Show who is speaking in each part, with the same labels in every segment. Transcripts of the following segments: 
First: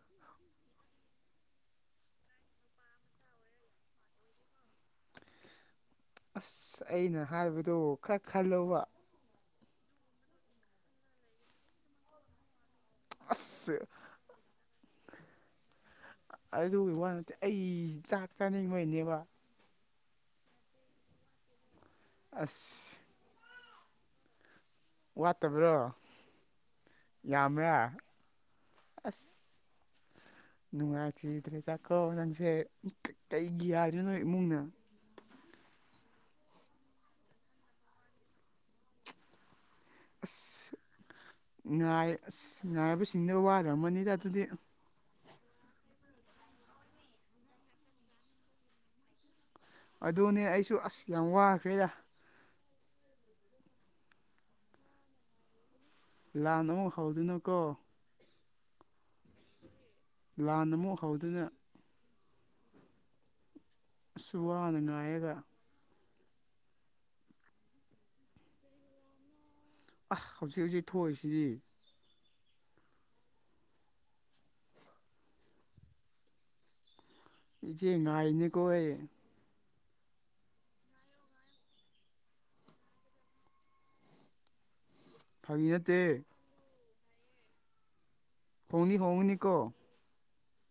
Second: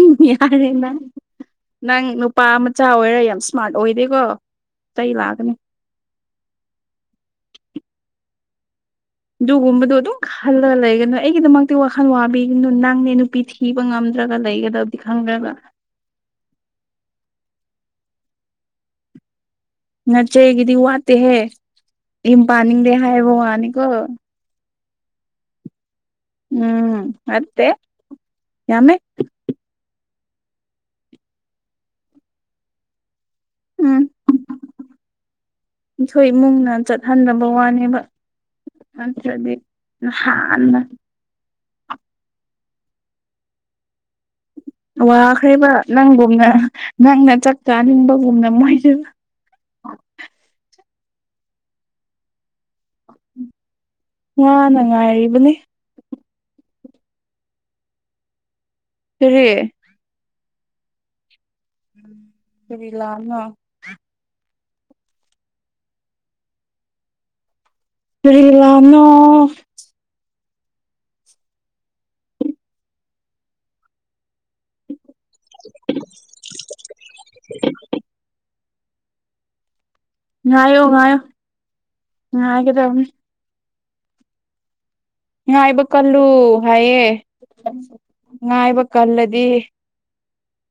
Speaker 1: ꯎꯝ ꯌꯥꯔꯦ ꯃꯥ ꯅꯪ ꯅꯨꯄꯥ ꯃꯆꯥ ꯑꯣꯏꯔ ꯌꯥꯝ ꯏꯁ꯭ꯃꯥꯔꯠ ꯑꯣꯏꯗꯦꯀꯣ ꯑꯇꯩ ꯂꯥꯛꯑꯒꯅꯤ
Speaker 2: ꯑꯁ ꯑꯩꯅ ꯍꯥꯏꯕꯗꯣ ꯈꯔ ꯈꯂꯣꯕ
Speaker 1: ꯑꯗꯨꯒꯒꯨꯝꯕꯗꯣ ꯑꯗꯨꯝ ꯈꯜꯂꯒ ꯂꯩꯒꯅꯨ ꯑꯩꯒꯤꯗꯃꯛꯇꯤ ꯋꯥꯈꯜ ꯈꯟꯋꯥꯕꯤꯅ ꯅꯪꯅꯦ ꯅꯨꯄꯤ
Speaker 2: ꯑꯁ
Speaker 1: ꯊꯤꯕ ꯉꯝꯗ꯭ꯔꯒ ꯂꯩꯒꯗꯕꯗꯤ ꯈꯪꯗ꯭ꯔꯒ
Speaker 2: ꯑꯗꯨꯒꯤ ꯋꯥ ꯅꯠꯇꯦ ꯑꯩ ꯆꯥꯛ ꯆꯥꯅꯤꯡꯉꯅꯦꯕ
Speaker 1: ꯅꯆꯦꯒꯤꯗꯤ ꯋꯥꯠꯇꯦꯍꯦ ꯌꯝ ꯄꯥꯅꯤꯡꯗꯦ
Speaker 2: ꯑꯁ
Speaker 1: ꯍꯥꯏꯕ ꯋꯥꯅꯤ
Speaker 2: ꯋꯥꯠꯇꯕ꯭ꯔꯣ
Speaker 1: ꯎꯝ ꯋꯥꯠꯇꯦ
Speaker 2: ꯌꯥꯝꯕ꯭ꯔꯥ
Speaker 1: ꯌꯥꯃꯦꯃꯦ
Speaker 2: ꯑꯁ ꯅꯨꯡꯉꯥꯏꯈꯤꯗ꯭ꯔꯦ ꯗꯀꯣ ꯅꯪꯁꯦ ꯀꯩꯒꯤ ꯌꯥꯗ꯭ꯔꯤꯅꯣ ꯏꯃꯨꯡꯅ
Speaker 1: ꯑꯩꯈꯣꯢ ꯏꯃꯨꯡꯅ ꯆꯠꯍꯟꯗꯕ ꯋꯥꯅꯦꯕ ꯅꯠꯇꯔꯗꯤ
Speaker 2: ꯑꯁ ꯉꯥꯏ ꯑꯁ ꯉꯥꯏꯕꯁꯤꯡꯗ ꯋꯥꯔꯝꯃꯅꯤꯗ ꯑꯗꯨꯗꯤ
Speaker 1: ꯋꯥꯈ꯭ꯔꯦꯕ ꯅꯪꯒꯨꯝꯅ ꯅꯪꯅ ꯆꯥꯛ ꯆꯥꯅꯤꯡꯕꯒꯨꯝꯅ ꯃꯣꯏꯁ
Speaker 2: ꯑꯗꯨꯅꯦ ꯑꯩꯁꯨ ꯑꯁ ꯌꯥꯝ ꯋꯥꯈ꯭ꯔꯦꯗ
Speaker 1: ꯋꯥꯅ ꯉꯥꯏꯔꯤꯕꯅꯤ
Speaker 2: ꯂꯥꯟ ꯑꯃꯨꯛ ꯍꯧꯗꯣꯏꯅꯣ ꯀꯣ
Speaker 1: ꯀꯔꯤ
Speaker 2: ꯂꯥꯟ ꯑꯃꯨꯛ ꯍꯧꯗꯅ
Speaker 1: ꯎꯝ ꯀꯔꯤ ꯂꯥꯟꯅꯣ
Speaker 2: ꯑꯁ ꯋꯥꯅ ꯉꯥꯏꯔꯒ
Speaker 1: ꯀꯔꯤ ꯂꯥꯟꯅꯣ
Speaker 2: ꯑꯁ ꯍꯧꯖꯤꯛ ꯍꯧꯖꯤꯛ ꯊꯣꯛꯏꯁꯤꯗꯤ
Speaker 1: [unintelligible]
Speaker 2: ꯏꯆꯦ ꯉꯥꯏꯔꯤꯅꯤꯀꯣ ꯑꯩ
Speaker 1: ꯉꯥꯏꯌꯣ ꯉꯥꯏꯌꯣ ꯉꯥꯏꯒꯗꯕꯅꯤ
Speaker 2: ꯐꯥꯒꯤ
Speaker 1: ꯉꯥꯏꯕ
Speaker 2: ꯅꯠꯇꯦ
Speaker 1: ꯀꯜꯂꯨ ꯍꯥꯏꯌꯦ ꯉꯥꯏꯕ
Speaker 2: ꯍꯣꯡꯅꯤ
Speaker 1: ꯀꯜꯂꯗꯤ
Speaker 2: ꯍꯣꯡꯒꯅꯤꯀꯣ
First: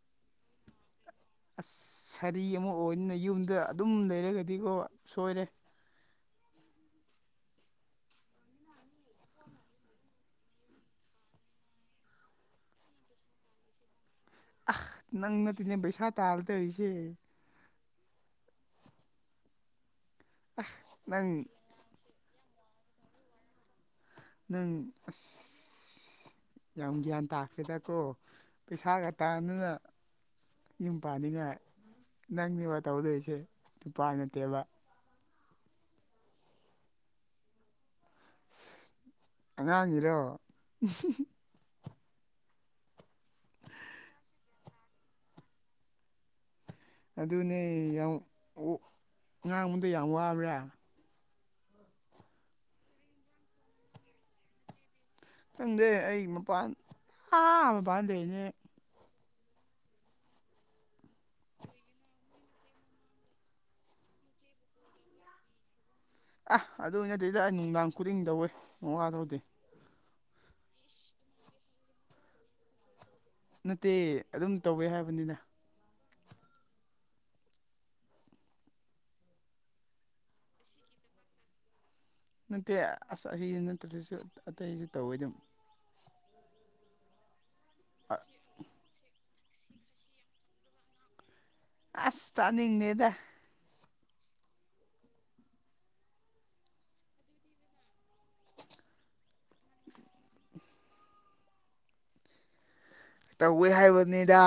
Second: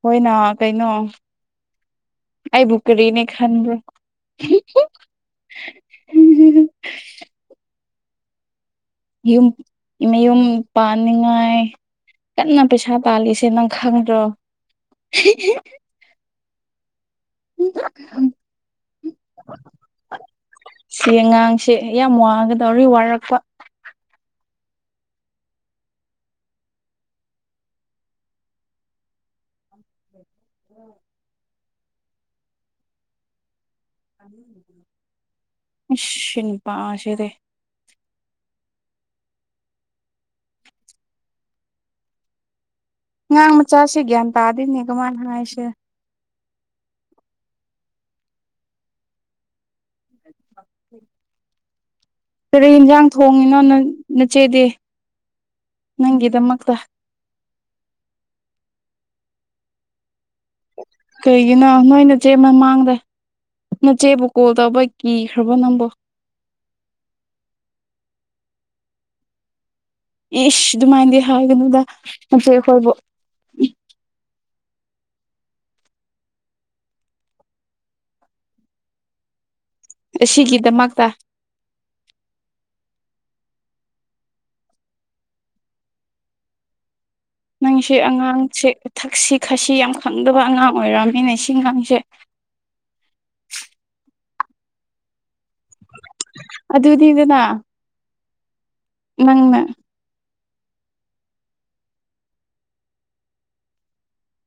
Speaker 1: ꯍꯣꯏꯅ ꯀꯩꯅꯣ
Speaker 2: ꯑꯁ ꯁꯥꯔꯤ
Speaker 1: ꯑꯩꯕꯨ
Speaker 2: ꯑꯃꯨꯛ ꯑꯣꯏꯗꯅ
Speaker 1: ꯀꯔꯤꯅꯦ
Speaker 2: ꯌꯨꯝꯗ
Speaker 1: ꯈꯟꯕ꯭ꯔꯣ
Speaker 2: ꯑꯗꯨꯝ ꯂꯩꯔꯒꯗꯤꯀꯣ ꯁꯣꯏꯔꯦ
Speaker 1: ꯌꯨꯝ ꯃꯌꯨꯝ ꯄꯥꯟꯅꯤꯡꯉꯥꯏ ꯀꯟꯅ ꯄꯩꯁꯥ ꯇꯥꯜꯂꯤꯁꯦ ꯅꯪ ꯈꯪꯗ꯭ꯔꯣ
Speaker 2: ꯅꯪ ꯅꯠꯇꯦꯅꯦ ꯄꯩꯁꯥ ꯇꯥꯜꯂꯗꯨꯢꯁꯦ
Speaker 1: ꯁꯤ
Speaker 2: ꯅꯪ
Speaker 1: ꯑꯉꯥꯡꯁꯤ ꯌꯥꯝ ꯋꯥꯒꯗꯧꯔꯤ ꯋꯥꯔꯛꯄ
Speaker 2: ꯅꯪ ꯑꯁ ꯌꯥꯝ ꯒ꯭ꯌꯥꯟ ꯇꯥꯈ꯭ꯔꯦꯗꯀꯣ ꯄꯩꯁꯥꯒ ꯇꯥꯟꯗꯅ ꯌꯨꯝ ꯄꯥꯟꯅꯤꯉꯥꯢ ꯅꯪꯅꯦꯕ ꯇꯧꯗꯣꯏꯁꯦ ꯅꯨꯄꯥ ꯅꯠꯇꯦꯕ
Speaker 1: ꯑꯁ ꯁꯤ ꯅꯨꯄꯥꯁꯤꯗꯤ
Speaker 2: ꯑꯉꯥꯡꯒꯤꯔꯣ
Speaker 1: ꯑꯉꯥꯡ ꯃꯆꯥꯁꯦ ꯒ꯭ꯌꯥꯟ ꯇꯥꯗꯦꯅꯦ ꯀꯃꯥꯥꯢ ꯍꯥꯏꯁꯤꯔ
Speaker 2: ꯑꯗꯨꯅꯦ ꯌꯥꯝ ꯉꯥꯡꯕꯗꯣ ꯌꯥꯝ ꯋꯥꯕ꯭ꯔꯥ
Speaker 1: ꯎꯝ ꯀꯔꯤ ꯌꯦꯟꯁꯥꯡ ꯊꯣꯡꯉꯤꯅꯣ ꯅ ꯅꯆꯦꯗꯤ
Speaker 2: ꯈꯪꯗꯦ ꯑꯩ ꯃꯄꯥꯟ
Speaker 1: ꯅꯪꯒꯤꯗꯃꯛꯇ
Speaker 2: ꯑꯥ ꯃꯄꯥꯟ ꯂꯩꯅꯦ
Speaker 1: ꯀꯩꯒꯤꯅꯣ ꯅꯣꯏ ꯅꯆꯦ ꯃꯃꯥꯡꯗ ꯅꯆꯦꯕꯨ ꯀꯣꯜ ꯇꯧꯕ ꯀꯤꯈ꯭ꯔꯕꯣ ꯅꯪꯕꯨ
Speaker 2: ꯑꯥ ꯑꯗꯨ ꯅꯠꯇꯦꯗ ꯑꯩ ꯅꯨꯡꯗꯥꯡ ꯈꯨꯗꯤꯡ ꯇꯧꯋꯦ ꯃꯋꯥꯂꯧꯗꯦ
Speaker 1: ꯏꯁ ꯑꯗꯨꯃꯥꯏꯅꯗꯤ ꯍꯥꯏꯒꯅꯣꯗ ꯅꯆꯦ ꯈꯣꯏꯕꯨ
Speaker 2: ꯅꯠꯇꯦ ꯑꯗꯨꯝ ꯇꯧꯋꯦ ꯍꯥꯏꯕꯅꯤꯗ
Speaker 1: ꯑꯁꯤꯒꯤꯗꯃꯛꯇ
Speaker 2: ꯅꯠꯇꯦ ꯑꯁ ꯑꯁꯤꯁꯨ ꯅꯠꯇ꯭ꯔꯗꯁꯨ ꯑꯇꯩꯁꯨ ꯇꯧꯋꯤ ꯑꯗꯨꯝ
Speaker 1: ꯅꯪꯁꯤ ꯑꯉꯥꯡꯁꯦ ꯊꯛꯁꯤ ꯈꯥꯁꯤ ꯌꯥꯝ ꯈꯪꯗꯕ ꯑꯉꯥꯡ ꯑꯣꯏꯔꯝꯅꯤꯅꯦ ꯁꯤ ꯑꯉꯥꯡꯁꯦ
Speaker 2: ꯑꯁ ꯇꯥꯅꯤꯡꯗꯦꯗ
Speaker 1: ꯑꯗꯨꯗꯤꯅ ꯅꯪꯅ
Speaker 2: [unintelligible] ꯇꯧꯋꯦ ꯍꯥꯏꯕꯅꯤꯗ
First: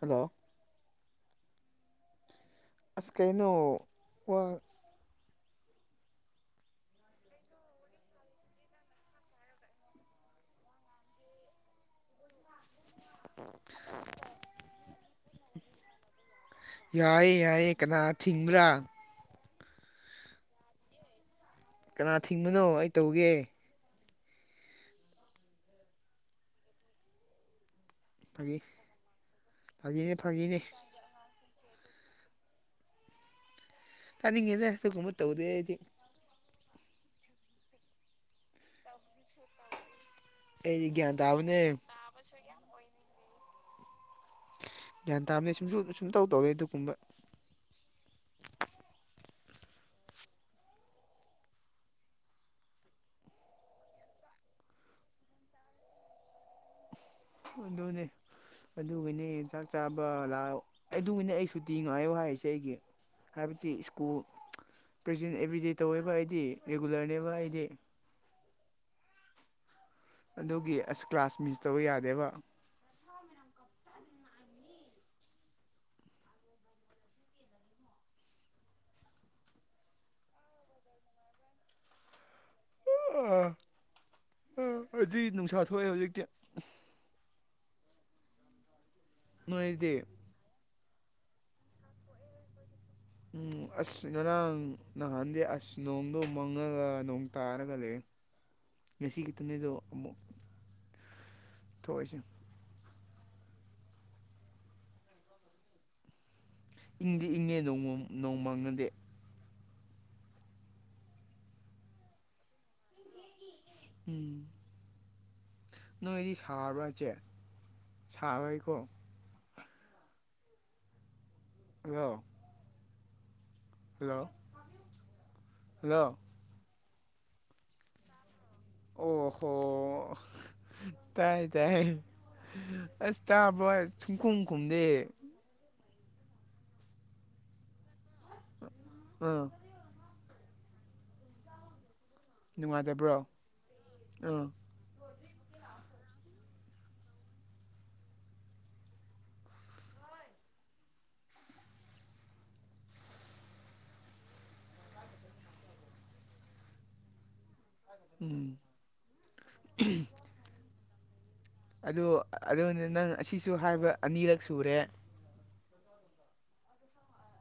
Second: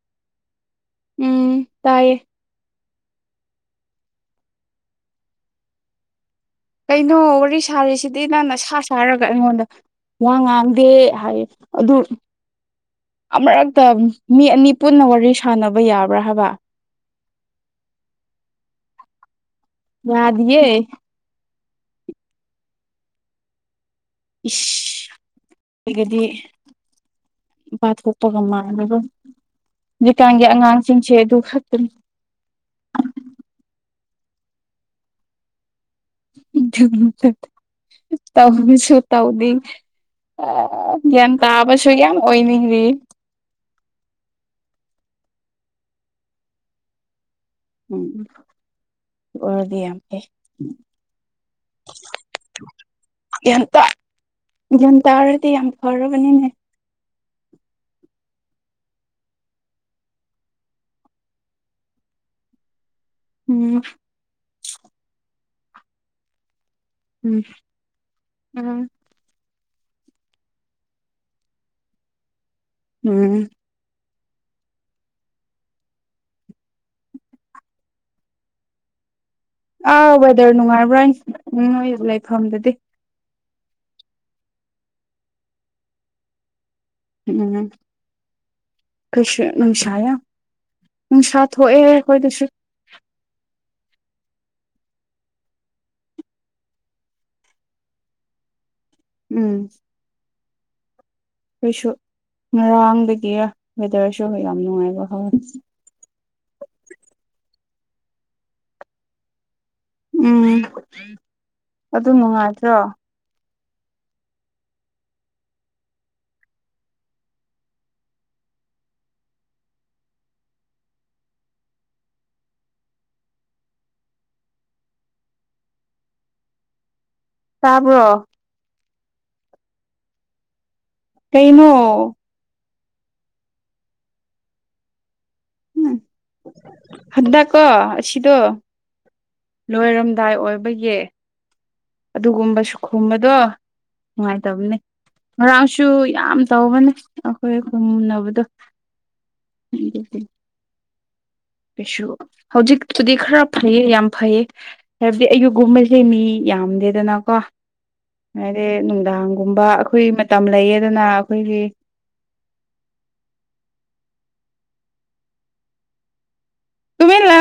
Speaker 2: ꯍꯜꯂꯣ
Speaker 1: ꯎꯝ ꯇꯥꯏꯌꯦ
Speaker 2: ꯑꯁ ꯀꯩꯅꯣ ꯋꯥ
Speaker 1: ꯀꯩꯅꯣ ꯋꯥꯔꯤ ꯁꯥꯔꯤꯁꯤꯗꯤ ꯅꯪꯅ ꯁꯥ ꯁꯥꯔꯒ ꯑꯩꯉꯣꯟꯗ ꯋꯥ ꯉꯥꯡꯗꯦ ꯍꯥꯏ ꯑꯗꯨ ꯑꯃꯨꯔꯛꯇ ꯃꯤ ꯑꯅꯤ ꯄꯨꯟꯅ ꯋꯥꯔꯤ ꯁꯥꯟꯅꯕ ꯌꯥꯕ꯭ꯔꯥ ꯍꯥꯏꯕ
Speaker 2: ꯌꯥꯏꯌꯦ ꯌꯥꯏꯌꯦꯦ ꯀꯅꯥ ꯊꯤꯡꯕ꯭ꯔꯥ
Speaker 1: ꯌꯥꯗꯌꯦ
Speaker 2: ꯀꯅꯥ ꯊꯤꯡꯕꯅꯣ ꯑꯩ ꯇꯧꯒꯦ
Speaker 1: ꯏꯁ ꯑꯣꯏꯒꯗꯤ ꯄꯥꯊꯣꯛꯄꯒ
Speaker 2: ꯐꯥꯒꯤ
Speaker 1: ꯃꯥꯟꯂꯒ
Speaker 2: ꯐꯥꯒꯤꯅꯦ
Speaker 1: ꯍꯧꯖꯤꯛꯀꯥꯟꯒꯤ
Speaker 2: ꯐꯥꯒꯤꯅꯦ
Speaker 1: ꯑꯉꯥꯡꯁꯤꯡꯁꯦ ꯑꯗꯨ ꯈꯛꯇꯅꯤ
Speaker 2: ꯇꯥꯅꯤꯡꯉꯦꯅ ꯑꯗꯨꯒꯒꯨꯝꯕ ꯇꯧꯗꯦꯗꯤ
Speaker 1: ꯇ ꯍꯅꯁꯨ ꯇꯕꯨꯅꯤ
Speaker 2: ꯑꯩꯗꯤ ꯒ꯭ꯌꯥꯟ
Speaker 1: ꯑ
Speaker 2: ꯇꯥꯕꯅꯦ
Speaker 1: ꯇꯕꯁꯨꯣꯏ ꯌꯥꯝꯝ ꯑꯣ ꯃꯤꯔꯤ
Speaker 2: ꯒ꯭ꯌꯥꯟ ꯇꯥꯕꯅꯦ ꯁꯨꯝꯁꯨ ꯁꯨꯝ ꯇꯧ ꯇꯧꯋꯦ ꯑꯗꯨꯒꯨꯝꯕ
Speaker 1: ꯎꯝ ꯎ ꯑꯣꯏꯔꯗꯤ ꯌꯥꯝ ꯐꯩ [unintelligible] ꯒ꯭ꯌꯥꯟ ꯇ ꯒ꯭ꯌꯥꯟ ꯇꯥꯔꯗꯤ ꯌꯥꯝ ꯐꯔꯕꯅꯤꯅꯦ
Speaker 2: ꯍꯗꯅꯦ ꯑꯗꯨꯒꯤꯅꯦ ꯆꯥꯛ ꯆꯥꯕ ꯂꯥꯛꯑꯣ ꯑꯗꯨꯒꯤꯅꯦ ꯑꯩ ꯁꯨꯇꯤ ꯉꯥꯏꯌꯣ ꯍꯥꯏꯔꯤꯁꯦ ꯑꯩꯒꯤ ꯍꯥꯏꯕꯗꯤ
Speaker 1: ꯎꯝ
Speaker 2: ꯁ꯭ꯀꯨꯜ ꯄ꯭ꯔꯖꯦꯟ ꯑꯦꯕ꯭ꯔꯤꯗꯦ ꯇꯧꯋꯦꯕ ꯑꯩꯗꯤ ꯔꯤꯒꯨꯂꯔꯅꯦꯕ ꯑꯩꯗꯤ
Speaker 1: ꯎꯝ
Speaker 2: ꯑꯗꯨꯒꯤ ꯑꯁ ꯀ꯭ꯂꯥꯁ ꯃꯤꯁ ꯇꯧꯕ ꯌꯥꯗꯦꯕ
Speaker 1: ꯎꯝ ꯑꯥꯎ ꯋꯦꯗꯔ ꯅꯨꯡꯉꯥꯏꯕ꯭ꯔꯥ ꯎꯝꯣꯏ ꯂꯩꯐꯝꯗꯗꯤ
Speaker 2: ꯑꯣ ꯑꯥ ꯑꯁꯤ ꯅꯨꯡꯁꯥ ꯊꯣꯛꯑꯦ ꯍꯧꯖꯤꯛꯇꯤ
Speaker 1: ꯎꯝ ꯀꯁ
Speaker 2: ꯅꯣꯏꯗꯤ
Speaker 1: ꯅꯨꯡꯁꯥꯌꯥ ꯅꯨꯡꯁꯥ ꯊꯣꯛꯑꯦ ꯑꯩꯈꯣꯏꯗꯁꯨ
Speaker 2: ꯎꯝ ꯑꯁ ꯉꯔꯥꯡ ꯅꯍꯥꯟꯗꯤ ꯑꯁ ꯅꯣꯡꯗꯣ ꯃꯪꯉꯒ ꯅꯣꯡ ꯇꯥꯔꯒ ꯂꯩ
Speaker 1: [inaudible] ꯎꯝ
Speaker 2: ꯉꯁꯤꯒꯤꯈꯤꯇꯅꯦꯗꯣ ꯑꯃꯨꯛ
Speaker 1: ꯑꯩꯈꯩꯁꯨ
Speaker 2: ꯊꯣꯛꯏꯁꯦ
Speaker 1: ꯉꯔꯥꯡꯗꯒꯤ ꯋꯦꯗꯔꯁꯨ ꯑꯩꯈꯣꯏ ꯌꯥꯝ ꯅꯨꯡꯉꯥꯏꯕ ꯍꯧꯥꯎꯋꯦ
Speaker 2: ꯏꯪꯗꯤ ꯏꯪꯉꯦ ꯅꯣꯡꯃ ꯅꯣꯡ ꯃꯥꯡꯅꯗꯗꯤ
Speaker 1: ꯎꯝ ꯑꯗꯨ ꯅꯨꯡꯉꯥꯏꯇ꯭ꯔꯣ
Speaker 2: ꯎꯝ ꯅꯣꯏꯗꯤ ꯁꯥꯕꯁꯦ ꯁꯥꯕꯣꯏꯀꯣ ꯑ ꯍꯜꯂꯣ ꯍꯜꯂꯣ
Speaker 1: ꯇꯥꯕ꯭ꯔꯣ
Speaker 2: ꯑꯣ ꯍꯣ ꯇꯥꯏ
Speaker 1: ꯀꯩꯅꯣ
Speaker 2: ꯇꯥꯏ ꯑꯁ ꯇꯥꯕ꯭ꯔꯣ ꯁꯨꯝꯈꯣꯡ ꯈꯨꯝꯗꯦ
Speaker 1: ꯎꯝ ꯍꯗ ꯀ ꯑꯁꯤꯁꯤꯗ
Speaker 2: ꯑꯥ
Speaker 1: ꯂꯣꯏꯔꯝꯗꯥꯏ ꯑꯣꯏꯕꯒꯤ ꯑꯗꯨꯒꯨꯝꯕꯁꯨ
Speaker 2: ꯅꯨꯡꯉꯥꯏꯇꯕ꯭ꯔꯣ
Speaker 1: ꯈꯨꯝꯕꯗꯣ
Speaker 2: ꯑ
Speaker 1: ꯅꯨꯡꯉꯥꯏꯇꯕꯅꯤ ꯉꯔꯥꯡꯁꯨ ꯌꯥꯝ ꯇꯧꯕꯅꯦ ꯑꯩꯈꯣꯏꯣꯏ ꯃꯨꯟꯅꯅꯕꯗꯣ ꯎꯝꯜ ꯀꯩꯁꯨ ꯍꯧꯖꯤꯛꯇꯨꯗꯤ ꯈꯔ ꯐꯩꯌꯦ ꯌꯥꯝ ꯐꯩꯌꯦ ꯍꯥꯏꯕꯗꯤ ꯑꯩꯒꯤꯒꯨꯝꯕꯁꯦ ꯃꯤ ꯌꯥꯝꯗꯦꯗꯅꯀꯣ
Speaker 2: ꯎꯝ
Speaker 1: ꯍꯥꯏꯗꯤ ꯅꯨꯡꯗꯥꯡꯒꯨꯝꯕ ꯑꯩꯈꯣꯏ ꯃꯇꯝ ꯂꯩꯌꯦꯗꯅ ꯑꯩꯈꯣꯏꯒꯤ
Speaker 2: ꯑꯗꯨꯣ ꯑꯗꯨꯅ ꯅꯪ ꯑꯁꯤꯁꯨ ꯍꯥꯏꯕ ꯑꯅꯤꯔꯛ ꯁꯨꯔꯦ
Speaker 1: ꯇꯂ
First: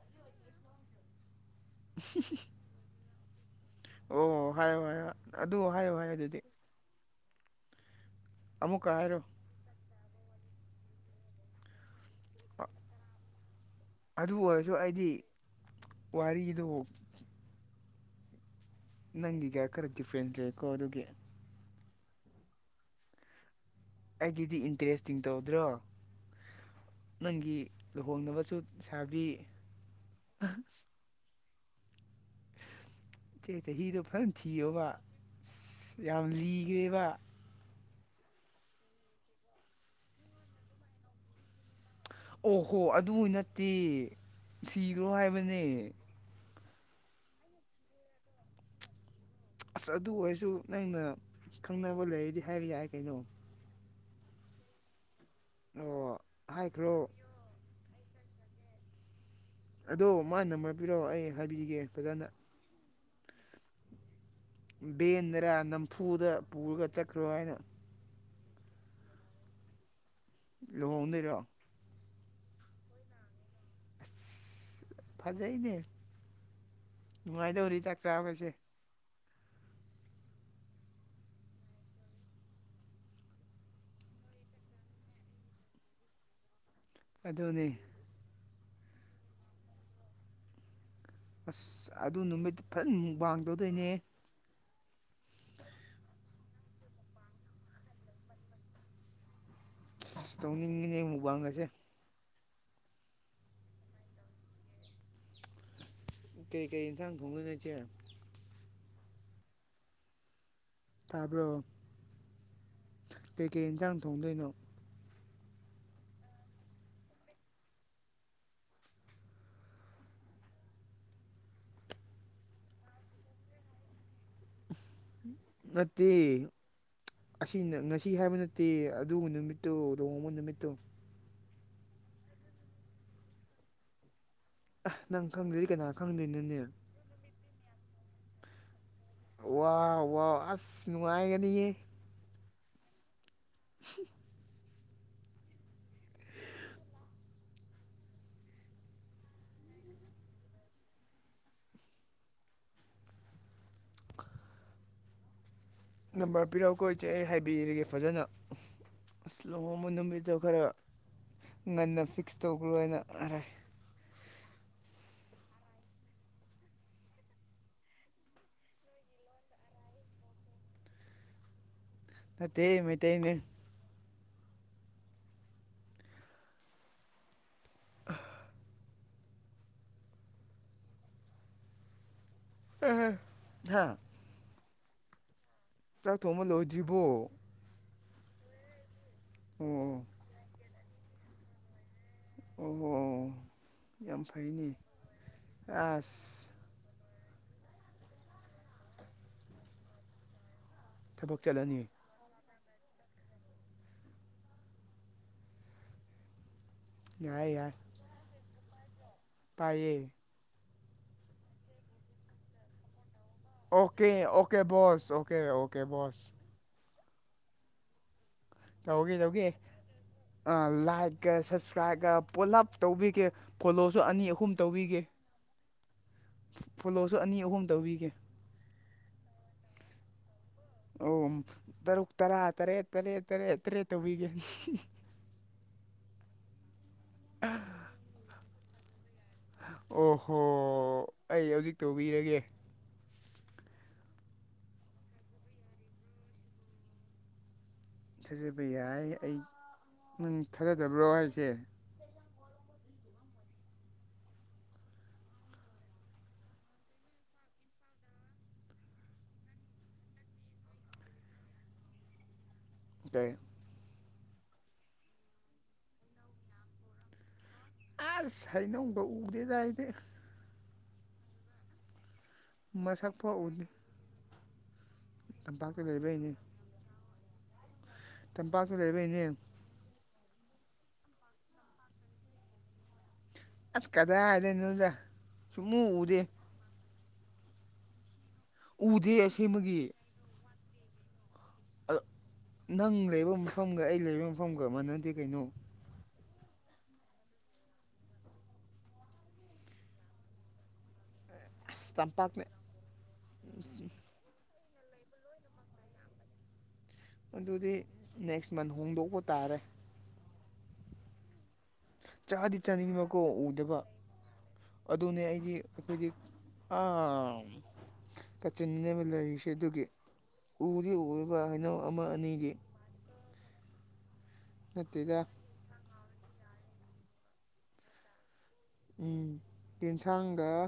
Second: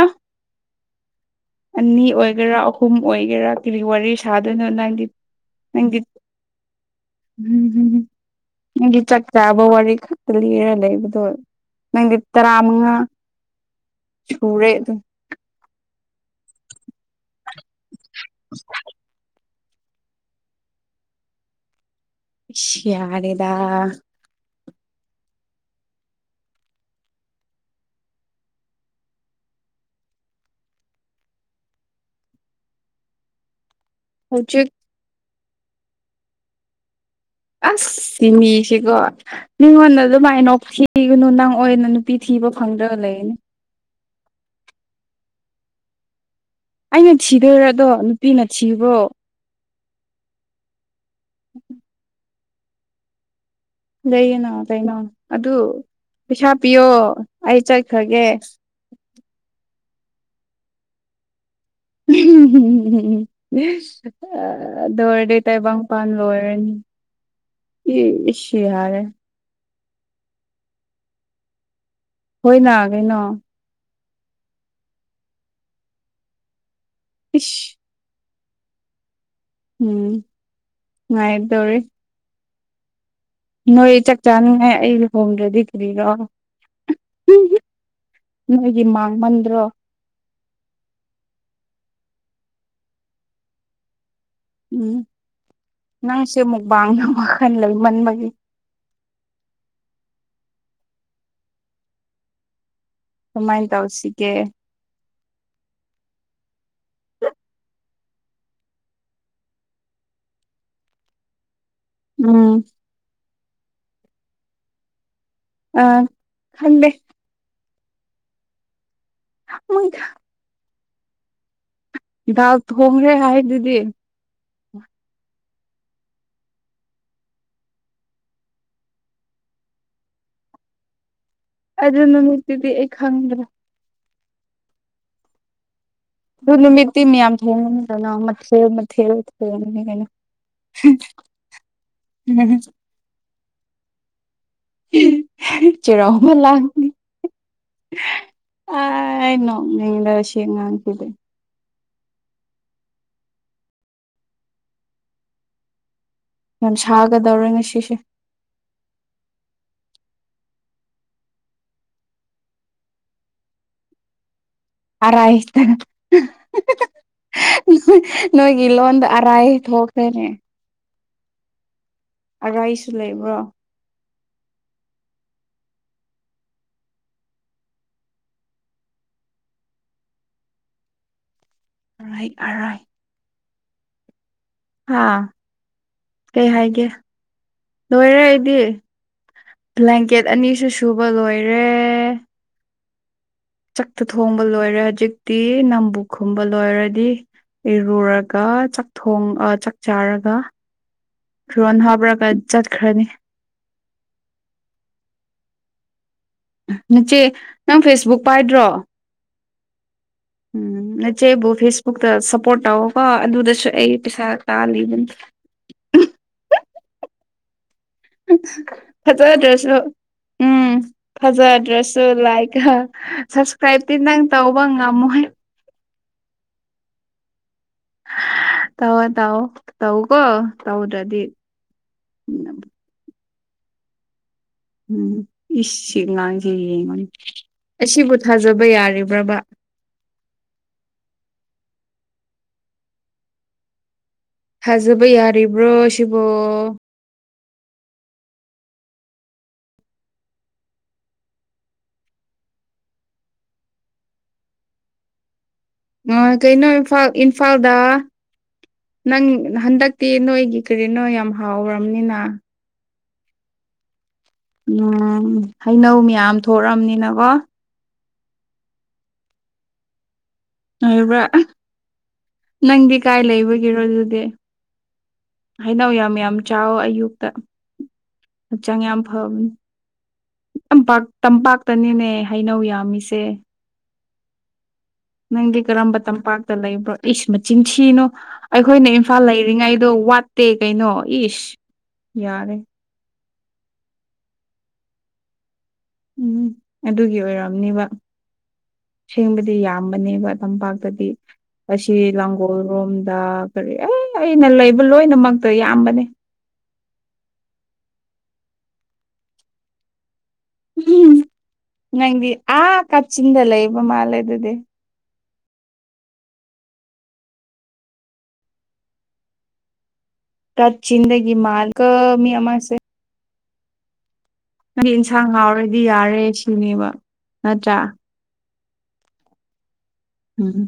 Speaker 1: ꯑꯅꯤ ꯑꯣꯏꯒꯦꯔꯥ ꯑꯍꯨꯝ ꯑꯣꯏꯒꯦꯔꯥ ꯀꯔꯤ ꯋꯥꯔꯤ
Speaker 2: ꯑꯣ
Speaker 1: ꯁꯥꯗꯣꯏꯅꯣ
Speaker 2: ꯍꯥꯏꯌꯣ
Speaker 1: ꯅꯪꯒꯤ
Speaker 2: ꯍꯥꯏꯌꯣ ꯑꯗꯨ ꯍꯥꯏꯌꯣ
Speaker 1: ꯅꯪꯒꯤ
Speaker 2: ꯍꯥꯏꯌꯣ ꯑꯗꯨꯗꯤ ꯑꯃꯨꯛꯀ
Speaker 1: ꯒꯤ ꯆ
Speaker 2: ꯍꯥꯏꯔꯣ
Speaker 1: ꯆꯥꯕ ꯋꯥꯔꯤ ꯈꯛꯇ ꯂꯤꯔ ꯂꯩꯕꯗꯣ ꯅꯪꯗꯤ ꯇꯔꯥꯃꯉꯥ
Speaker 2: ꯑꯗꯨ
Speaker 1: ꯁꯨꯔꯦ
Speaker 2: ꯑꯣꯏꯔꯁꯨ
Speaker 1: ꯑꯗꯨ
Speaker 2: ꯑꯩꯗꯤ ꯋꯥꯔꯤꯗꯨ ꯅꯪꯒꯤꯒ ꯈꯔ ꯗꯤꯐ꯭ꯔꯦꯟꯁ ꯂꯩꯀꯣ ꯑꯗꯨꯒꯤ
Speaker 1: ꯁꯤ ꯌꯥꯔꯦꯗ
Speaker 2: ꯑꯩꯒꯤꯗꯤ ꯏꯟꯇꯔꯦꯁꯇꯤꯡ ꯇꯧꯗ꯭ꯔꯣ ꯅꯪꯒꯤ ꯂꯨꯍꯣꯡꯅꯕꯁꯨ ꯁꯥꯕꯤ ꯏꯆꯦ ꯆꯍꯤꯗꯣ ꯐꯖꯅ
Speaker 1: ꯍꯧꯖꯤꯛ
Speaker 2: ꯊꯤꯌꯣꯕ ꯑ ꯌꯥꯝ ꯂꯤꯈ꯭ꯔꯦꯕ
Speaker 1: ꯑꯁ ꯁꯤ ꯃꯤꯁꯤꯀꯣ ꯃꯤꯉꯣꯟꯗ ꯑꯗꯨꯃꯥꯏ ꯅꯣꯛ ꯊꯤꯒꯅꯨ ꯅꯪ ꯑꯣꯏꯅ ꯅꯨꯄꯤ ꯊꯤꯕ ꯐꯪꯗ꯭ꯔꯒ ꯂꯩꯅꯤ
Speaker 2: ꯇꯤ ꯁꯤꯔꯣ ꯍꯥꯏꯕꯅꯦ
Speaker 1: ꯑꯩꯅ ꯊꯤꯗꯣꯏꯔꯗꯣ ꯅꯨꯄꯤꯅ ꯊꯤꯕ꯭ꯔꯣ
Speaker 2: ꯑꯁ ꯑꯗꯨ ꯑꯣꯏꯔꯁꯨ ꯅꯪꯅ ꯈꯪꯅꯕ ꯂꯩꯔꯗꯤ ꯍꯥꯏꯕ ꯌꯥꯏ ꯀꯩꯅꯣ
Speaker 1: ꯂꯩꯌꯦꯅꯣ ꯀꯩꯅꯣ ꯑꯗꯨ
Speaker 2: ꯑꯣ
Speaker 1: ꯄꯩꯁꯥ ꯄꯤꯌꯣ
Speaker 2: ꯍꯥꯏꯈ꯭ꯔꯣ
Speaker 1: ꯑꯩ ꯆꯠꯈ꯭ꯔꯒꯦ
Speaker 2: ꯑꯗꯣ ꯃꯥ ꯅꯝꯕꯔ ꯄꯤꯔꯛꯑꯣ ꯑꯩ ꯍꯥꯏꯕꯤꯒꯦ ꯐꯖꯅ
Speaker 1: ꯗꯔ ꯗ
Speaker 2: ꯕꯦꯟꯗꯔ
Speaker 1: ꯇꯥꯏꯕ
Speaker 2: ꯅꯝꯐꯨꯗ
Speaker 1: ꯄꯥꯟꯔꯅꯤ
Speaker 2: ꯄꯨꯔꯒ ꯆꯠꯈ꯭ꯔꯣ ꯍꯥꯏꯅ
Speaker 1: ꯏ ꯁꯤ ꯍꯥꯏꯔꯦ
Speaker 2: ꯂꯍꯅꯣ
Speaker 1: ꯍꯣꯏ ꯅꯥ ꯀꯩꯅꯣ
Speaker 2: ꯑꯁ ꯐꯖꯩꯅꯦ
Speaker 1: ꯏꯁ
Speaker 2: ꯅꯨꯡꯉꯥꯏꯗꯧꯔꯤ ꯆꯥꯛ ꯆꯥꯕꯁꯦ
Speaker 1: ꯎꯝꯥꯏꯗꯧꯔꯤ ꯅꯣꯏ ꯆꯥꯛ ꯆꯥꯅꯤꯡꯉꯥꯏ ꯑꯩ ꯂꯨꯍꯣꯡꯗ꯭ꯔꯗꯤ ꯀꯔꯤꯔꯣ
Speaker 2: ꯑꯗꯨꯅꯤ
Speaker 1: ꯅꯣꯏꯒꯤ ꯃꯥꯡꯃꯟꯗ꯭ꯔꯣ
Speaker 2: ꯑꯁ ꯑꯗꯨ ꯅꯨꯃꯤꯠꯇ ꯐꯖꯅ ꯃꯨꯛ ꯋꯥꯡꯗꯧꯗꯣꯏꯅꯦ
Speaker 1: ꯎꯝ ꯅꯪꯁꯦ ꯑꯃꯨꯛ ꯋꯥꯡꯅꯕ ꯋꯥꯈꯜ ꯂꯩꯃꯟꯕꯒꯤ
Speaker 2: ꯇꯧꯅꯤꯡꯉꯤꯅꯦ ꯃꯨꯛꯕꯥꯡꯉꯁꯦ
Speaker 1: ꯀꯃꯥꯏꯅ ꯇꯧꯁꯤꯒꯦ
Speaker 2: ꯀꯩꯀꯩ ꯌꯦꯟꯁꯥꯡ ꯊꯣꯡꯅꯣꯏꯅꯁꯦ ꯇꯥꯔꯕꯣ
Speaker 1: ꯎꯝ
Speaker 2: ꯀꯩꯀꯩ ꯌꯦꯟꯁꯥꯡ ꯊꯣꯡꯗꯣꯏꯅꯣ
Speaker 1: ꯑ ꯈꯗꯦ ꯍꯣꯏꯗ ꯍꯤꯗꯥꯥꯛ ꯊꯣꯡꯈ꯭ꯔꯦ ꯍꯥꯏ ꯑꯗꯨꯗꯤ
Speaker 2: ꯅꯠꯇꯦ ꯑꯁꯤ ꯉꯁꯤ ꯍꯥꯏꯕ ꯅꯠꯇꯦ ꯑꯗꯨ ꯅꯨꯃꯤꯠꯇꯣ ꯂꯨꯍꯃ ꯅꯨꯃꯤꯠꯇꯣ
Speaker 1: ꯑꯗꯨ ꯅꯨꯃꯤꯠꯇꯤꯗꯤ ꯑꯩ ꯈꯪꯗ꯭ꯔꯥ
Speaker 2: ꯑꯍ ꯅꯪ ꯈꯪꯗ꯭ꯔꯗꯤ ꯀꯅꯥꯅꯣ
Speaker 1: ꯑꯗꯨ ꯅꯨꯃꯤꯠꯇꯤꯃꯤ ꯌꯥꯝ ꯊꯦꯡꯗꯅ ꯃ ꯀꯩꯅ
Speaker 2: ꯋꯥꯎ ꯋꯥꯎ ꯑꯁ ꯅꯨꯡꯉꯥꯏꯒꯅꯤꯌꯦ [unintelligible]
Speaker 1: ꯆ ꯔꯍꯃꯜ ꯂꯅꯤ ꯑ ꯏꯅꯣ ꯅꯤꯡ ꯁ ꯉꯥꯡ ꯀꯗꯦ
Speaker 2: ꯅꯝꯕꯔ
Speaker 1: ꯌꯥꯝ
Speaker 2: ꯄꯤꯔꯛꯎꯀꯣ ꯏꯆꯦ ꯑꯩ
Speaker 1: ꯁꯥꯒꯗꯧꯔꯦ
Speaker 2: ꯍꯥꯏꯕꯤꯔꯒꯦ
Speaker 1: ꯉꯁꯤꯁꯦ
Speaker 2: ꯐꯖꯅ ꯑ ꯂꯣꯍꯕ ꯅꯨꯃꯤꯠꯇꯣ ꯈꯔ ꯉꯟꯅ ꯐꯤꯛꯁ ꯇꯧꯈ꯭ꯔꯣꯅ ꯑꯔꯦ
Speaker 1: ꯑꯔꯥꯏꯇꯥꯟ ꯅꯣꯏ ꯏꯂꯣꯗ ꯑꯔꯥꯏꯇ ꯍꯣꯇꯦꯅꯦ
Speaker 2: ꯅꯠꯇ
Speaker 1: ꯑꯔꯥꯏꯁꯨ
Speaker 2: ꯃ ꯇ
Speaker 1: ꯂꯩꯕ꯭ꯔꯣ
Speaker 2: ꯑ
Speaker 1: ꯑꯔꯩ ꯑꯔꯥꯏ
Speaker 2: ꯍꯥ
Speaker 1: ꯑꯥ
Speaker 2: ꯆꯥꯛ ꯊꯣꯡꯕ
Speaker 1: ꯀꯩ ꯍꯥꯏꯒꯦ
Speaker 2: ꯂꯣꯏꯗ꯭ꯔꯤꯕꯣ
Speaker 1: ꯂꯣꯏꯔꯦ ꯑꯩꯗꯤ
Speaker 2: ꯑꯣ
Speaker 1: ꯂꯕ꯭ꯂꯦꯡꯀꯦꯠ ꯑꯅꯤꯁꯨ ꯁꯨꯕ ꯂꯣꯏꯔꯦ
Speaker 2: ꯑꯣ
Speaker 1: ꯆꯛꯇ
Speaker 2: ꯌꯥꯝ
Speaker 1: ꯊꯣꯡꯕ
Speaker 2: ꯐꯩꯅꯦ
Speaker 1: ꯂꯣꯏꯔꯦ ꯍꯧꯖꯤꯛꯇꯤ ꯅꯝꯕꯨ ꯈꯨꯝꯕ
Speaker 2: ꯑꯁ
Speaker 1: ꯂꯣꯏꯔꯗꯤ ꯏꯔꯨꯔ ꯆꯥꯛ ꯊꯣꯡ ꯆꯥꯛ ꯆꯥꯔꯒ
Speaker 2: ꯊꯕꯛ
Speaker 1: ꯐꯤꯔꯣꯟ
Speaker 2: ꯆꯠꯂꯅꯤ
Speaker 1: ꯍꯥꯞꯄꯔꯒ ꯆꯠꯈ꯭ꯔꯅꯤ ꯃꯆꯦ
Speaker 2: ꯌꯥꯏ
Speaker 1: ꯅꯪ ꯐꯦꯁꯕꯨꯛ ꯄꯥꯏꯗ꯭ꯔꯣ
Speaker 2: ꯇꯥꯏꯌꯦ
Speaker 1: ꯎꯝ ꯅꯆꯦꯕꯨ ꯐꯦꯁꯕꯨꯛꯇ ꯁꯞꯄꯣꯔꯠ ꯇꯧꯀꯣ ꯑꯗꯨꯗꯁꯨ ꯑꯩ ꯄꯩꯁꯥ ꯇꯥꯜꯂꯤ ꯑꯗꯨꯝ
Speaker 2: ꯀꯦꯕꯁ ꯇꯧꯒꯦ ꯇꯧꯒꯦ
Speaker 1: ꯐꯖꯗ꯭ꯔꯁꯨ
Speaker 2: ꯑ
Speaker 1: ꯎꯝ
Speaker 2: ꯂꯥꯏꯛꯀ
Speaker 1: ꯐꯖꯗ꯭ꯔꯁꯨ
Speaker 2: ꯁꯞꯁꯀ꯭ꯔꯥꯏꯞꯀ
Speaker 1: ꯂꯥꯏꯛ
Speaker 2: ꯄꯨꯂꯞ ꯇꯧꯕꯤꯒꯦ
Speaker 1: ꯁꯞꯁꯀ꯭ꯔꯥꯏꯕꯇꯤ
Speaker 2: ꯐꯣꯂꯣꯁꯨ
Speaker 1: ꯅꯪ
Speaker 2: ꯑꯅꯤ ꯑꯍꯨꯝ
Speaker 1: ꯇꯧꯕ
Speaker 2: ꯇꯧꯕꯤꯒꯦ
Speaker 1: ꯉꯝꯃꯣꯏ
Speaker 2: ꯐꯣꯂꯣꯁꯨ ꯑꯅꯤ ꯑꯍꯨꯝ ꯇꯧꯕꯤꯒꯦ
Speaker 1: ꯇꯑꯣ ꯇꯑꯣ ꯇꯧ ꯀꯣ
Speaker 2: ꯑꯣ ꯇꯔꯨꯛ ꯇꯔꯥ ꯇꯔꯦꯠ ꯇꯔꯦꯠ ꯇꯔꯦꯠ ꯇꯔꯦꯠ ꯇꯧꯕꯤꯒꯦ
Speaker 1: ꯎꯝ ꯏꯒꯥꯡꯁꯤꯦ ꯌꯦꯡꯉꯅꯤ ꯑꯁꯤꯕꯨ ꯊꯥꯖꯕ ꯌꯥꯔꯤꯕ꯭ꯔꯕ
Speaker 2: ꯑꯣꯍꯣ ꯑꯩ ꯍꯧꯖꯤꯛ ꯇꯧꯕꯤꯔꯒꯦ
Speaker 1: ꯊꯥꯖꯕ ꯌꯥꯔꯤꯕ꯭ꯔꯣ ꯁꯤꯕꯣ
Speaker 2: ꯊꯥꯖꯕ ꯌꯥꯏ ꯑꯩ ꯊꯥꯖꯗꯕ꯭ꯔꯣ ꯍꯥꯏꯁꯦ
Speaker 1: ꯑꯣ ꯀꯩꯅꯣ ꯏꯝꯐꯥꯜ ꯏꯝꯐꯥꯜꯗ ꯅꯪ ꯍꯟꯗꯛꯇꯤ ꯅꯣꯏꯒꯤ ꯀꯔꯤꯅꯣ ꯌꯥꯝ ꯍꯥꯎꯔꯕꯔꯕꯅꯤꯅ
Speaker 2: ꯑ
Speaker 1: ꯎꯝ ꯍꯩꯅꯧ ꯃꯌꯥꯝ ꯊꯣꯛꯛꯑꯝꯅꯤꯅꯀꯣ
Speaker 2: ꯑꯁ ꯍꯥꯏꯅꯎꯗꯣ ꯎꯗꯦ ꯇꯥꯏꯗ
Speaker 1: ꯍꯥꯏꯕ꯭ꯔꯥ ꯅꯪꯗꯤ
Speaker 2: ꯃꯁꯛ
Speaker 1: ꯀꯥꯏ
Speaker 2: ꯐꯥꯎ ꯎꯗꯦ
Speaker 1: ꯂꯩꯕꯒꯤꯔꯣ ꯑꯗꯨꯗꯤ
Speaker 2: ꯇꯝꯄꯥꯛꯇ
Speaker 1: ꯍꯥꯏꯩꯅꯧ ꯌꯥꯝ
Speaker 2: ꯂꯩꯕꯩꯅꯦ
Speaker 1: ꯌꯥꯝ ꯆꯥꯎꯋ ꯑꯌꯨꯛꯇ
Speaker 2: ꯇꯝꯄꯥꯛꯇ
Speaker 1: ꯍꯛꯆꯥꯡ ꯌꯥꯝ
Speaker 2: ꯂꯩꯕꯩꯅꯦ
Speaker 1: ꯐꯕꯅꯤ ꯇꯄꯥꯛ ꯇꯝꯄꯥꯛꯇꯅꯤꯅꯦ ꯍꯩꯅꯧ ꯌꯥꯝꯃꯤꯁꯦ
Speaker 2: ꯑꯁ ꯀꯗꯥ ꯍꯥꯏꯗ ꯅꯗ
Speaker 1: ꯅꯪꯗꯤ ꯀꯔꯝꯕ ꯇꯝꯄꯥꯛꯇ ꯂꯩꯕ꯭ꯔꯣ ꯑꯩꯁꯨ ꯃꯆꯤꯟꯊꯤꯅꯣ ꯑꯩꯈꯣꯏꯅ
Speaker 2: ꯎꯗꯦ
Speaker 1: ꯏꯝꯐꯥꯜ
Speaker 2: ꯑꯁꯦꯡꯕꯒꯤ
Speaker 1: ꯂꯩꯔꯤꯉꯩꯗꯣ ꯋꯥꯠꯇꯦ ꯀꯩꯅꯣ ꯏꯁ ꯌꯥꯔꯦ
Speaker 2: ꯅꯪ ꯂꯩꯕ ꯃꯐꯝꯒ ꯑꯩ ꯂꯩꯕ ꯃꯐꯝꯒ ꯑꯃꯅꯗꯤ ꯀꯩꯅꯣ
Speaker 1: ꯎꯝ ꯑꯗꯨꯒꯤ ꯑꯣꯏꯔꯝꯅꯦꯕ ꯁꯦꯡꯕꯗꯤ ꯌꯥꯝꯕꯅꯦꯕ ꯇꯝꯄꯥꯛꯇꯗꯤ
Speaker 2: ꯑꯁ
Speaker 1: ꯑꯁꯤ
Speaker 2: ꯇꯝꯄꯥꯛꯅ
Speaker 1: ꯂꯥꯡꯒꯣꯜ ꯣꯝꯗ ꯀꯔꯤ ꯑꯦ ꯑꯩꯅ ꯂꯩꯕ ꯂꯣꯏꯅꯃꯛꯇ ꯌꯥꯝꯕꯅꯦ
Speaker 2: ꯑꯗꯨꯗꯤ ꯅꯦꯛꯁ ꯃꯟ ꯍꯣꯡꯗꯣꯛꯄ ꯇꯥꯔꯦ
Speaker 1: ꯎ ꯅꯪꯗꯤ
Speaker 2: ꯆꯥꯗꯤ
Speaker 1: ꯑꯥ
Speaker 2: ꯆꯥꯅꯤꯡꯕꯀꯣ
Speaker 1: ꯀꯥꯆꯤꯟꯗ
Speaker 2: ꯎꯗꯕ
Speaker 1: ꯂꯩꯕ ꯃꯥꯜꯂꯦ ꯑꯗꯨꯗꯤ
Speaker 2: ꯑꯗꯨꯅꯦ ꯑꯩꯗꯤ ꯑꯩꯈꯣꯏꯗꯤ ꯀꯠꯆꯤꯟꯕ ꯂꯩꯔꯤꯁꯦ ꯑꯗꯨꯒꯤ ꯎꯗꯤ
Speaker 1: ꯀꯥꯆꯤꯟꯗꯒꯤ
Speaker 2: ꯎꯔꯤꯕ ꯍꯩꯅꯧ
Speaker 1: ꯃꯥꯜꯀ
Speaker 2: ꯑꯃ
Speaker 1: ꯃꯤ
Speaker 2: ꯑꯅꯤꯒꯤ
Speaker 1: ꯑꯃꯁꯦ ꯍꯥꯏꯗꯤ
Speaker 2: ꯅꯠꯇꯦꯗ
Speaker 1: ꯏꯟꯁꯥꯡ ꯉꯥꯎꯔꯗꯤ ꯌꯥꯔꯦ ꯁꯤꯅꯦꯕ ꯅꯠꯇ꯭ꯔꯥ
Speaker 2: ꯎꯝ ꯑꯦꯟꯁꯥꯡꯒ
Speaker 1: ꯎꯝ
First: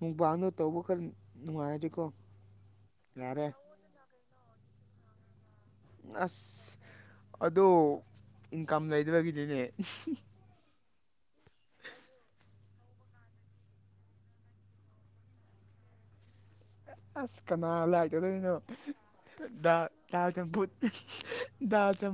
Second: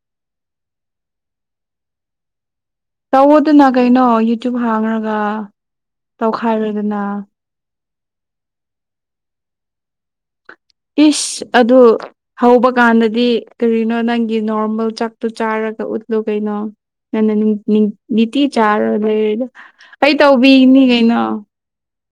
Speaker 2: ꯃꯨꯕꯥꯡꯗꯣ ꯇꯧꯕ ꯈꯔ ꯅꯨꯡꯉꯥꯏꯔꯦꯀꯣ
Speaker 1: ꯇꯧꯑꯣꯗꯅ ꯀꯩꯅꯣ ꯌꯨꯇ꯭ꯌꯨꯕ ꯍꯥꯡꯉꯒ
Speaker 2: ꯑꯁ ꯑꯗꯨ ꯏꯟꯀꯝ ꯂꯩꯗꯕꯒꯤꯗꯤꯅꯦ
Speaker 1: ꯄꯤꯁ ꯑꯗꯨ ꯍꯧꯕ ꯀꯥꯟꯗꯗꯤ ꯀꯔꯤꯅꯣ ꯅꯪꯒꯤ ꯅꯣꯔꯃꯦꯜ ꯆꯥꯛꯇꯣ ꯆꯥꯔꯒ ꯎꯠꯂꯨ ꯀꯩꯅꯣ ꯅꯟꯅ
Speaker 2: ꯑꯁ ꯀꯅꯥ ꯂꯥꯏ
Speaker 1: ꯅꯤꯇꯤ
Speaker 2: ꯇꯧꯗꯣꯏꯅꯣ
Speaker 1: ꯆꯥꯔ ꯂꯩꯔꯦꯗ ꯑꯩ ꯇꯧꯕꯤꯅꯤ ꯀꯩꯅꯣ
Speaker 2: ꯗꯥꯖꯝ